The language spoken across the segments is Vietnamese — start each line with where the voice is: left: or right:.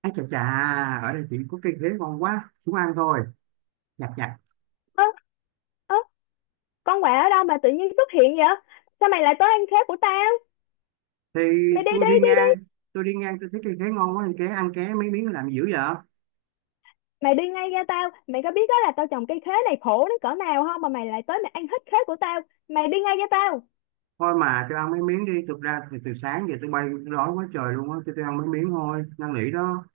right: Ăn chà chà, ở đây chỉ có cây khế ngon quá, xuống ăn thôi, nhặt nhặt.
left: Ơ ơ, con quạ ở đâu mà tự nhiên xuất hiện vậy? Sao mày lại tới ăn khế của tao?
right: Thì
left: Mày đi
right: tôi
left: đi
right: đi
left: đi
right: ngang,
left: đi.
right: tôi thấy cây khế ngon quá, thì ké ăn ké mấy miếng làm gì dữ vậy?
left: Mày đi ngay ra, tao mày có biết đó là tao trồng cây khế này khổ đến cỡ nào không mà mày lại tới mày ăn hết khế của tao? Mày đi ngay ra tao.
right: Thôi mà tôi ăn mấy miếng đi, thực ra thì từ sáng giờ tôi bay tôi đói quá trời luôn á, tôi ăn mấy miếng thôi, năn nỉ đó.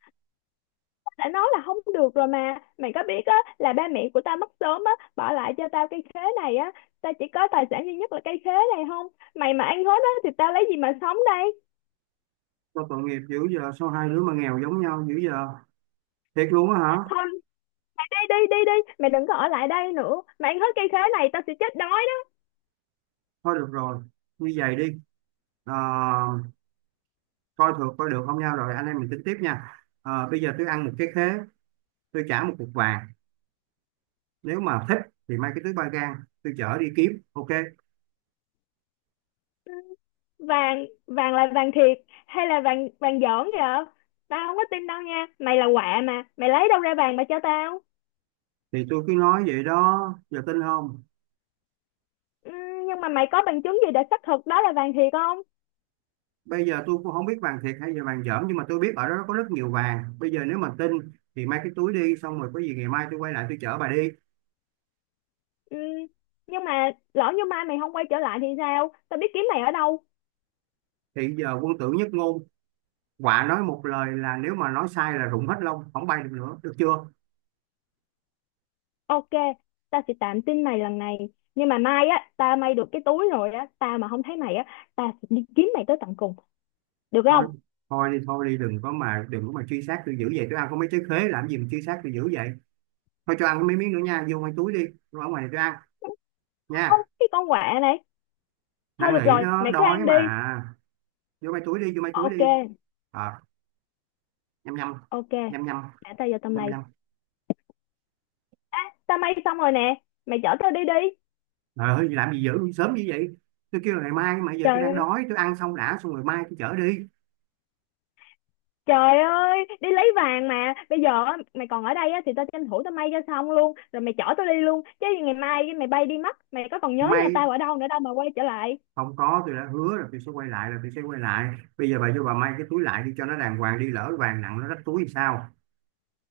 left: Tao đã nói là không được rồi mà, mày có biết á là ba mẹ của tao mất sớm á, bỏ lại cho tao cây khế này á. Tao chỉ có tài sản duy nhất là cây khế này không, mày mà ăn hết á thì tao lấy gì mà sống đây?
right: Tôi tội nghiệp dữ giờ, sao hai đứa mà nghèo giống nhau dữ giờ? Thiệt luôn á hả?
left: Thôi đi đi đi đi, mày đừng có ở lại đây nữa, mày ăn hết cây khế này tao sẽ chết đói.
right: Thôi được rồi, như vậy đi. Ờ, coi thường coi được không nhau rồi anh em mình tính tiếp nha. Ờ, bây giờ tôi ăn một cái khế, tôi trả một cục vàng. Nếu mà thích thì mang cái túi ba gang tôi chở đi kiếm, ok?
left: Vàng, vàng là vàng thiệt hay là vàng vàng giỡn vậy? Tao không có tin đâu nha, mày là quạ mà mày lấy đâu ra vàng mà cho tao?
right: Thì tôi cứ nói vậy đó, giờ tin không?
left: Ừm, nhưng mà mày có bằng chứng gì để xác thực đó là vàng thiệt không?
right: Bây giờ tôi cũng không biết vàng thiệt hay là vàng dởm, nhưng mà tôi biết ở đó có rất nhiều vàng. Bây giờ nếu mà tin thì mang cái túi đi, xong rồi có gì ngày mai tôi quay lại tôi chở bà đi.
left: Ừm, nhưng mà lỡ như mai mày không quay trở lại thì sao tao biết kiếm mày ở đâu?
right: Thì giờ quân tử nhất ngôn, quả nói một lời, là nếu mà nói sai là rụng hết lông không bay được nữa, được chưa?
left: Ok, tao sẽ tạm tin mày lần này, nhưng mà mai á tao may được cái túi rồi á, tao mà không thấy mày á tao sẽ đi kiếm mày tới tận cùng, được
right: thôi
left: không?
right: thôi đi thôi đi đừng có mà truy sát tôi dữ vậy, tôi ăn có mấy trái khế làm gì mà truy sát tôi dữ vậy? Thôi cho ăn có mấy miếng nữa nha, vô ngoài túi đi, tôi ở ngoài này tôi ăn
left: Không,
right: nha.
left: cái con quạ này, thôi
right: Năn
left: được
right: nỉ,
left: rồi
right: nó
left: mày cứ
right: đói
left: ăn đi.
right: mà. vô mấy túi đi vô mấy túi
left: Ok,
right: đi Ờ, nhăm nhăm.
left: ok,
right: Nhăm nhăm.
left: để tao vô tao
right: Nhăm
left: may.
right: nhăm.
left: Tao may xong rồi nè, mày chở tao đi đi.
right: Ờ, làm gì dữ sớm như vậy, tôi kêu là ngày mai mà, giờ tôi
left: Trời
right: đang
left: ơi,
right: đói tôi ăn xong đã, xong rồi mai tôi chở đi.
left: trời ơi đi lấy vàng mà bây giờ á, mày còn ở đây á thì tao tranh thủ tao may cho xong luôn rồi mày chở tao đi luôn, chứ ngày mai mày bay đi mất mày có còn nhớ nhà
right: May,
left: tao ở đâu nữa đâu mà quay trở lại?
right: không có, tôi đã hứa là tôi sẽ quay lại là tôi sẽ quay lại. Bây giờ bà vô bà may cái túi lại đi cho nó đàng hoàng đi, lỡ vàng nặng nó rách túi thì sao?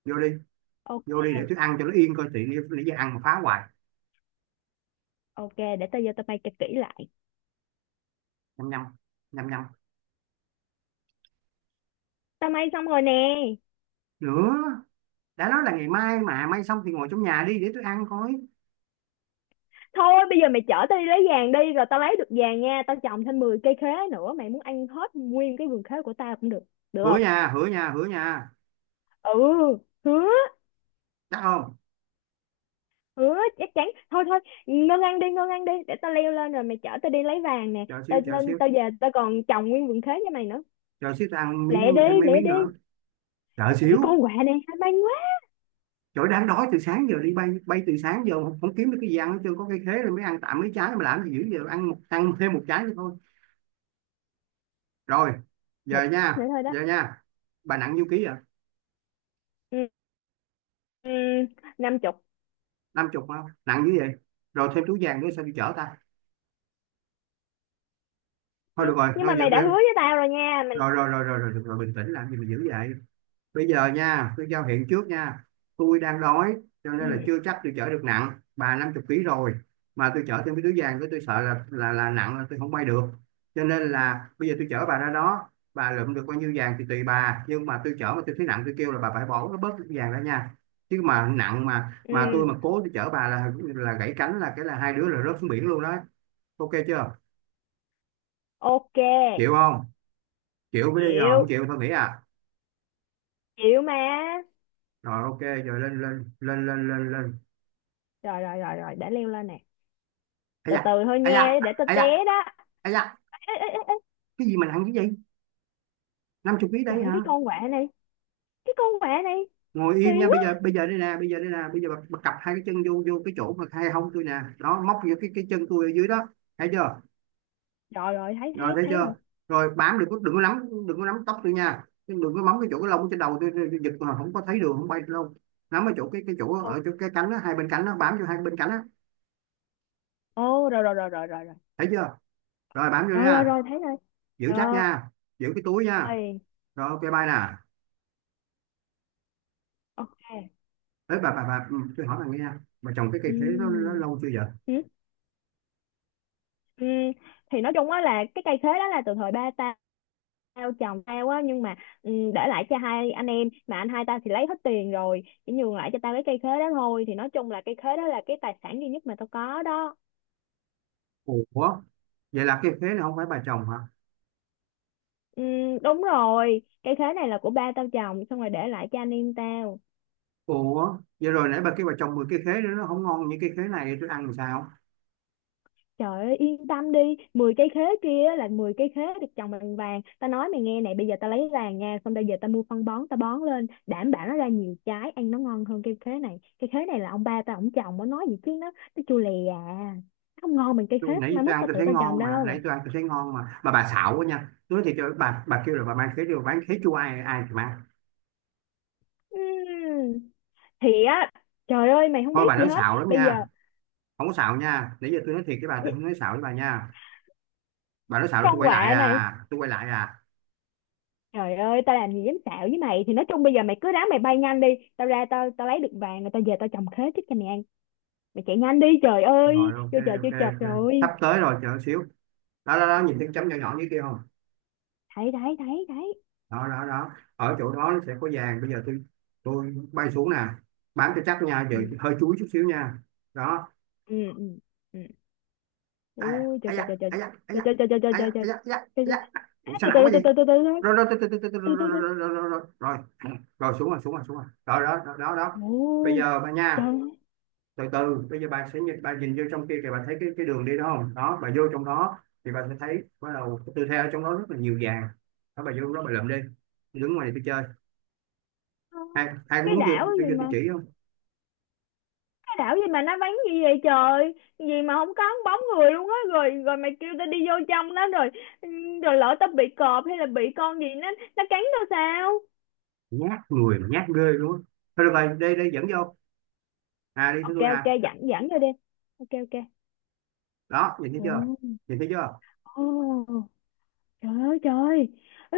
right: vô đi
left: Ô-
right: vô đi để tôi ăn cho nó yên coi tiện đi, nãy giờ ăn mà phá hoài.
left: ok, để tao vô tao may cho kỹ lại.
right: Nhăm nhăm. Nhăm nhăm.
left: Tao may xong rồi nè.
right: Nữa? Đã nói là ngày mai mà, may xong thì ngồi trong nhà đi để tôi ăn coi.
left: Thôi bây giờ mày chở tao đi lấy vàng đi, rồi tao lấy được vàng nha tao trồng thêm 10 cây khế nữa, mày muốn ăn hết nguyên cái vườn khế của tao cũng được, được
right: hứa
left: không?
right: nha hứa nha hứa nha
left: Ừ.
right: Chắc không?
left: Ừ, chắc chắn. Thôi thôi, ngân ăn đi, ngân ăn đi. Để tao leo lên rồi mày chở tao đi lấy vàng nè.
right: chờ xíu
left: Tao
right: chờ
left: lên
right: xíu
left: tao về tao còn trồng nguyên vườn khế cho mày nữa.
right: chờ xíu ta ăn miếng,
left: Lẹ đi,
right: thêm mấy
left: lẹ
right: miếng
left: đi.
right: nữa. Chờ
left: Trời, cái
right: xíu.
left: con quạ này hay mang quá.
right: Trời, đang đói từ sáng giờ, đi bay bay từ sáng giờ không kiếm được cái gì ăn hết trơn, có cây khế rồi mới ăn tạm mấy trái mà làm gì dữ giờ, ăn một, ăn thêm một trái nữa thôi. Rồi, giờ
left: Một
right: nha,
left: nữa thôi đó.
right: giờ nha, bà nặng nhiêu ký vậy?
left: Ừ, ừ, 50.
right: Năm chục không nặng như vậy, rồi thêm túi vàng nữa sao đi chở ta?
left: Ừ,
right: Thôi được rồi,
left: nhưng mà
right: thôi giờ
left: mày đã hứa
right: rồi.
left: với tao rồi nha mình.
right: Rồi, được rồi rồi, bình tĩnh làm gì mà dữ vậy? Bây giờ nha, tôi giao hẹn trước nha, tôi đang đói, cho
left: Ừ,
right: nên là chưa chắc tôi chở được, nặng bà 50 ký rồi mà tôi chở thêm cái túi vàng cái tôi sợ là nặng là tôi không bay được. Cho nên là bây giờ tôi chở bà ra đó, bà lượm được bao nhiêu vàng thì tùy bà, nhưng mà tôi chở mà tôi thấy nặng tôi kêu là bà phải bỏ bớt cái vàng ra nha, chứ mà nặng mà tôi
left: ừ,
right: mà cố tôi chở bà là gãy cánh là cái là hai đứa là rớt xuống biển luôn đó. Ok chưa?
left: ok.
right: Chịu không? Chịu mới đi, rồi
left: Chịu.
right: không chịu thôi nghỉ à.
left: Chịu mà.
right: Rồi ok, rồi lên lên lên lên lên lên.
left: Rồi rồi rồi rồi, để leo lên nè.
right: Ấy
left: Từ từ
right: da.
left: thôi
right: Ấy
left: nha,
right: da.
left: để tao
right: Ấy da.
left: té đó.
right: À dạ,
left: Ê, ê, ê, ê.
right: cái gì mà nặng cái gì? 50 ký đấy
left: Trời,
right: hả?
left: cái con quạ này. Cái con quạ này
right: Ngồi
left: kỳ
right: im nha, bây giờ
left: quá.
right: bây giờ đây nè, bây giờ đây nè, bây giờ bà cặp hai cái chân vô vô cái chỗ mà hai hông tôi nè. Đó, móc vô cái chân tôi ở dưới đó. Thấy chưa?
left: Rồi rồi, thấy
right: Rồi
left: thấy
right: thấy
left: thấy rồi.
right: chưa? Rồi bám được, có đừng có nắm, đừng có nắm tóc tôi nha. Đừng có móng cái chỗ cái lông trên đầu tôi, tôi giật mà không có thấy đường không bay được đâu. Nắm ở chỗ cái chỗ
left: Ok.
right: ở chỗ cái cánh đó, hai bên cánh đó, bám vô hai bên cánh đó.
left: Ồ, rồi rồi rồi rồi rồi rồi
right: Thấy chưa? Rồi bám vô
left: rồi rồi
right: nha.
left: rồi, thấy rồi.
right: Giữ chắc
left: Rồi
right: nha. Giữ cái túi nha. Rồi ok, bye nè.
left: ok.
right: Đấy bà ừ, tôi hỏi bà nghe nha. Bà trồng cái cây khế nó
left: Ừ,
right: lâu chưa vậy?
left: ừ. Ừm, thì nói chung á là cái cây khế đó là từ thời ba tao, tao chồng tao á, nhưng mà để lại cho hai anh em, mà anh hai tao thì lấy hết tiền rồi chỉ nhường lại cho tao cái cây khế đó thôi, thì nói chung là cây khế đó là cái tài sản duy nhất mà tao có đó.
right: Ủa, vậy là cái khế này không phải bà trồng hả?
left: Đúng rồi, cây khế này là của ba tao trồng xong rồi để lại cho anh em tao.
right: Ủa vậy rồi nãy bà kêu bà trồng 10 cái khế nữa nó không ngon như cái khế này tôi ăn làm sao?
left: Trời ơi yên tâm đi, 10 cây khế kia á là 10 cây khế được trồng bằng vàng. Ta nói mày nghe này, bây giờ ta lấy vàng nha. Xong bây giờ ta mua phân bón ta bón lên, đảm bảo nó ra nhiều trái ăn nó ngon hơn cây khế này. Cây khế này là ông ba ta ổng trồng, nó nói gì chứ nó chua lè à. Nó không ngon bằng cây khế
right: Tôi, nãy
left: mai
right: tôi
left: mốt
right: ăn
left: ta
right: tôi
left: tự
right: thấy
left: ta trồng
right: ngon mà nãy
left: đâu.
right: tôi ăn tôi thấy ngon mà, bà xạo quá nha, tôi nói thiệt cho bà kêu là bà mang khế đi bà bán khế chua ai ai thì mang.
left: Ừm, Thì á trời ơi mày không
right: Thôi
left: biết
right: bà
left: gì
right: nói
left: hết.
right: xạo lắm
left: Bây giờ
right: nha, không có xạo nha, nãy giờ tôi nói thiệt với bà tôi không nói xạo với bà nha. Bà nói xạo là tôi
left: con
right: quay lại
left: quạ này,
right: à, tôi quay lại à.
left: trời ơi, tao làm gì dám xạo với mày. Thì nói chung bây giờ mày cứ ráng mày bay nhanh đi. Tao ra tao tao lấy được vàng. Rồi tao về tao trồng khế trước cho mày ăn. Mày chạy nhanh đi, trời ơi
right: Rồi ok
left: vô chợ chưa
right: ok
left: chập
right: ok sắp
left: rồi.
right: tới rồi, chờ xíu. Đó đó đó, nhìn thấy cái chấm nhỏ nhỏ dưới kia không?
left: Thấy thấy thấy thấy.
right: Đó đó đó, ở chỗ đó nó sẽ có vàng, bây giờ tôi bay xuống nè, bám cho chắc nha, giờ
left: Ừ
right: hơi chúi chút xíu nha. Đó.
left: ừ ừ ừ.
right: À,
left: Ui
right: à
left: trời trời
right: da,
left: trời trời
right: à da, à da,
left: trời trời trời trời
right: à
left: trời trời trời
right: da, à da, à
left: trời
right: da,
left: trời.
right: à da.
left: À,
right: Ủa sao
left: từ từ
right: nặng quá gì.
left: từ từ từ từ thôi,
right: Rồi rồi rồi rồi rồi
left: từ từ từ.
right: rồi rồi rồi rồi rồi xuống rồi, xuống rồi, xuống rồi, rồi đó đó đó đó. Bây
left: Ồ.
right: giờ bà nha,
left: Trời
right: từ từ, bây giờ bà sẽ nhìn, bà nhìn vô trong kia kìa, bà thấy cái đường đi đó không? Đó bà vô trong đó thì bà sẽ thấy bắt đầu cái tư thế ở trong đó rất là nhiều vàng. Đó bà vô đó bà lượm đi, đứng ngoài này tôi chơi.
left: ơi,
right: Ai ai có
left: cái
right: muốn
left: đảo gì
right: vô tôi
left: mà
right: chỉ không?
left: cái đảo gì mà nó vắng gì vậy trời, gì mà không có bóng người luôn á. Rồi rồi mày kêu tao đi vô trong đó rồi, ừ, rồi lỡ tao bị cọp hay là bị con gì nó cắn tao sao?
right: Nhát người mà nhát ghê luôn á. Thôi được rồi, đi đi dẫn vô. À, đi theo
left: Ok,
right: tôi nè.
left: ok, dẫn dẫn vô đi. Ok, ok.
right: Đó, nhìn thấy chưa? Nhìn thấy chưa?
left: Ồ. Trời ơi trời ơi. Ê,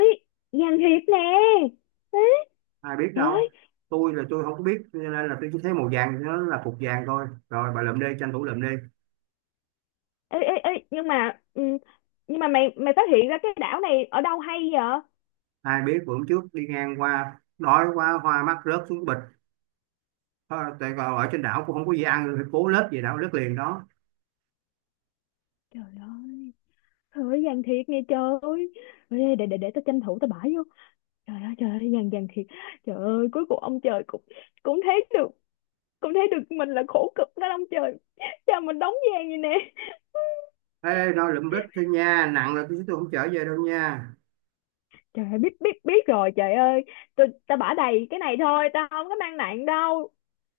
left: Giang Hiệp nè. Ê,
right: Ai biết
left: trời
right: đâu,
left: ơi.
right: tôi là tôi không có biết, cho nên là tôi chỉ thấy màu vàng nó là phục vàng thôi, rồi bà lượm đi, tranh thủ lượm đi.
left: Ê, ê, ê, nhưng mà ừ, nhưng mà mày mày phát hiện ra cái đảo này ở đâu hay vậy?
right: Ai biết, bữa hôm trước đi ngang qua đói quá hoa mắt rớt xuống bịch. Thôi, tại còn ở trên đảo cũng không có gì ăn, rồi cố lết về đảo lết liền đó.
left: Trời ơi. Trời ơi Giang Thiệt nè trời ơi. Ê, để tao tranh thủ tao bãi vô. Trời ơi Giang Giang Thiệt. Trời ơi cuối cùng ông trời cũng cũng thấy được, mình là khổ cực đó ông trời. Cha mình đóng gian vậy nè.
right: Ê, nó lượm lết thôi nha, nặng là tôi không trở về đâu nha.
left: Trời ơi biết biết biết rồi trời ơi. Tao bả đầy cái này thôi, tao không có mang nặng đâu.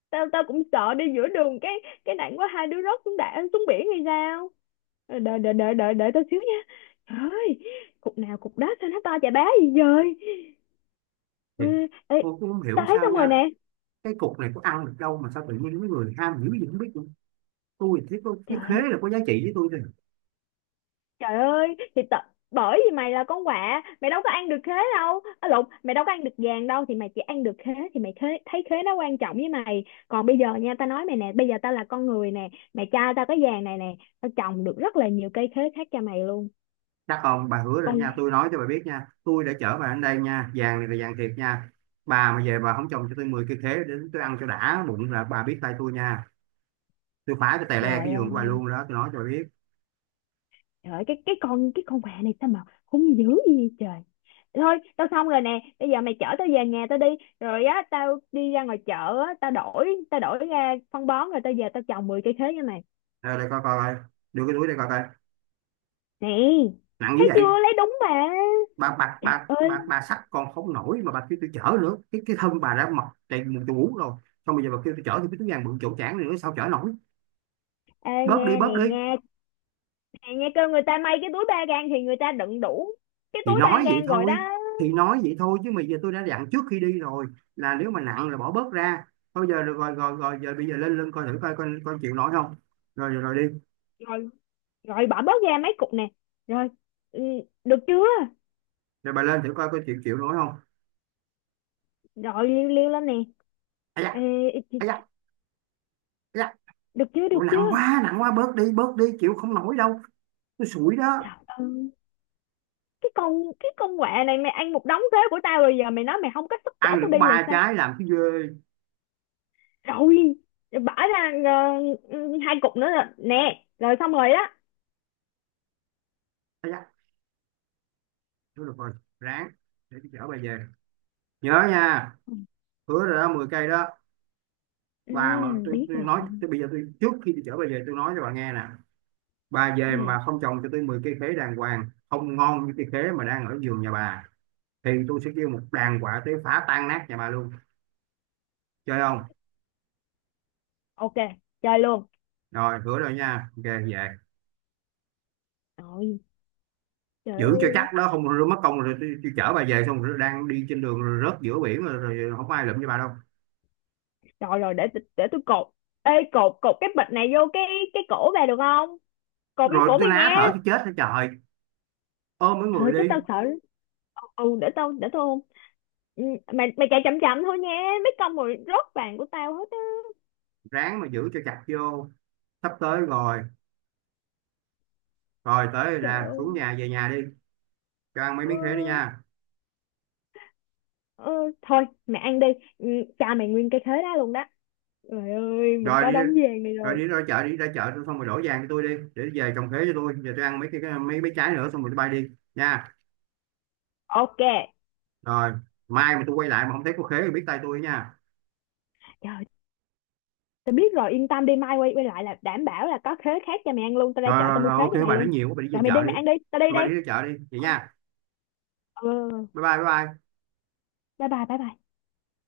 left: Tao tao cũng sợ đi giữa đường cái, nặng quá hai đứa rớt xuống đạn xuống biển hay sao. Ờ, đợi đợi đợi đợi đợi tao xíu nha. Trời ơi, cục nào cục đó sao nó to chà bá gì vậy.
right: Thì
left: Ê, ê,
right: tôi cũng không hiểu
left: tao thấy
right: sao
left: xong rồi
right: nha,
left: nè.
right: cái cục này có ăn được đâu mà sao tự nhiên mấy người ham dữ gì không biết, tôi thì có cái
left: Trời
right: khế
left: ơi
right: là có giá trị với tôi thôi.
left: trời ơi thì tao bởi vì mày là con quạ mày đâu có ăn được khế đâu, à lộn, mày đâu có ăn được vàng đâu, thì mày chỉ ăn được khế thì mày khế, thấy khế nó quan trọng với mày, còn bây giờ nha tao nói mày nè, bây giờ tao là con người nè. Mày cho tao cái vàng này nè tao trồng được rất là nhiều cây khế khác cho mày luôn.
right: Chắc không? Bà hứa rồi nha,
left: Con,
right: tôi nói cho bà biết nha, tôi đã chở bà đến đây nha, vàng này là vàng thiệt nha. Bà mà về bà không trồng cho tôi 10 cây khế đến tôi ăn cho đã bụng là bà biết tay tôi nha, tôi phá cho tè le
left: trời
right: cái giường của bà
left: ơi.
right: luôn đó, tôi nói cho bà biết.
left: Trời ơi, cái con quà này sao mà hung dữ gì vậy trời. Thôi, tao xong rồi nè, bây giờ mày chở tao về nhà tao đi, rồi á tao đi ra ngoài chợ á, tao đổi ra phân bón rồi tao về tao trồng 10 cây khế cho mày.
right: Đây, đây coi coi coi. Đưa cái túi đây coi coi
left: Nè,
right: nặng như
left: thấy chưa,
right: vậy.
left: lấy đúng mà.
right: bà bà
left: Trời
right: bà bà,
left: ơi,
right: bà xách còn không nổi mà bà kêu tôi chở nữa, cái thân bà đã mọc đầy mù chù rồi, xong bây giờ bà kêu tôi chở thì cái túi vàng bự chỗ chảng này nữa sao chở nổi?
left: ê
right: bớt
left: nha
right: đi bớt
left: nè
right: đi
left: nha, nè nha, kêu người ta may cái túi ba gang thì người ta đựng đủ cái
right: thì
left: túi ba
right: nói vậy
left: gang rồi đó.
right: thôi thì nói vậy thôi, chứ mà giờ tôi đã dặn trước khi đi rồi là nếu mà nặng là bỏ bớt ra. Thôi giờ được rồi rồi rồi, giờ bây giờ lên lên coi thử coi con chịu nổi không. Rồi rồi, rồi đi.
left: Rồi rồi, bỏ bớt ra mấy cục nè. Rồi, ừ, được chưa?
right: Rồi bà lên thử coi coi chịu chịu nổi không.
left: Rồi liêu liêu lên nè.
right: Ai da.
left: Ê,
right: Ai da. Ai da.
left: được chưa,
right: Ủa,
left: được
right: nặng
left: chưa?
right: quá, nặng quá, bớt đi, bớt đi, chịu không nổi đâu, tôi sủi đó.
left: Trời ơi, cái con cái con quạ này mày ăn một đống thuế của tao rồi giờ mày nói mày không có sức chở
right: Ăn được
left: tao
right: có
left: đi là
right: ba
left: sao?
right: trái làm cái ghê.
left: Rồi, bỏ ra hai cục nữa là nè, rồi xong rồi đó.
right: Ai da. Thôi được rồi, ráng, để tôi chở bà về, nhớ nha,
left: Ừ,
right: hứa rồi đó, 10 cây đó.
left: ừ,
right: Và mà tôi,
left: biết
right: tôi nói
left: rồi.
right: tôi, bây giờ tôi, trước khi tôi chở bà về tôi nói cho bà nghe nè, bà về mà
left: Ừ,
right: bà không trồng cho tôi 10 cây khế đàng hoàng không ngon như cây khế mà đang ở vườn nhà bà thì tôi sẽ kêu một đàn quả tới phá tan nát nhà bà luôn. Chơi không?
left: ok, chơi luôn.
right: Rồi hứa rồi nha, ok về.
left: Rồi, trời
right: Giữ cho
left: ơi.
right: chắc đó, không mất công rồi tôi chở bà về xong rồi đang đi trên đường rồi rớt giữa biển rồi, rồi không có ai lụm cho bà đâu.
left: Rồi rồi, để tôi cột. Ê cột, cái bịch này vô cái, cổ về được không? Cột vô
right: Rồi
left: cổ
right: tôi
left: mày
right: ná
left: nha.
right: thở tôi chết hết trời, ôm mấy
left: Trời
right: người
left: ơi, chứ
right: đi.
left: tao sợ. Ừ, để tao ôm. Ừ, mày mày chạy chậm chậm thôi nha. Mấy con rồi rớt vàng của tao hết á.
right: Ráng mà giữ cho chặt vô, sắp tới rồi. Rồi tới rồi
left: Trời
right: nè, xuống
left: ơi.
right: nhà, về nhà đi. Cho ăn mấy
left: Ờ,
right: miếng khế đi nha.
left: ờ, thôi mẹ ăn đi. Ừ, cha mày nguyên cái khế đó luôn đó. Trời ơi mình
right: rồi
left: có
right: đi
left: đống vàng này
right: rồi
left: rồi.
right: đi ra chợ, đi ra chợ xong rồi đổ vàng cho tôi đi, để về trồng khế cho tôi. Giờ tôi ăn mấy mấy mấy trái nữa xong rồi tôi bay đi nha.
left: Ok.
right: Rồi, mai mà tôi quay lại mà không thấy có khế thì biết tay tôi nha.
left: Trời, tao biết rồi yên tâm đi, mai quay quay lại là đảm bảo là có khế khác cho mày ăn luôn, tao ra
right: rồi
left: chợ tao
right: rồi,
left: mua
right: rồi
left: khế
right: ok,
left: cho mày
right: bà nói
left: luôn.
right: nhiều quá, bà đi về
left: Rồi mày đi
right: chợ đi.
left: mày ăn đi tao đi
right: Rồi bà
left: đây.
right: đi ra chợ đi vậy
left: Ừ,
right: nha.
left: ừ,
right: Bye bye bye bye.
left: bye bye bye bye.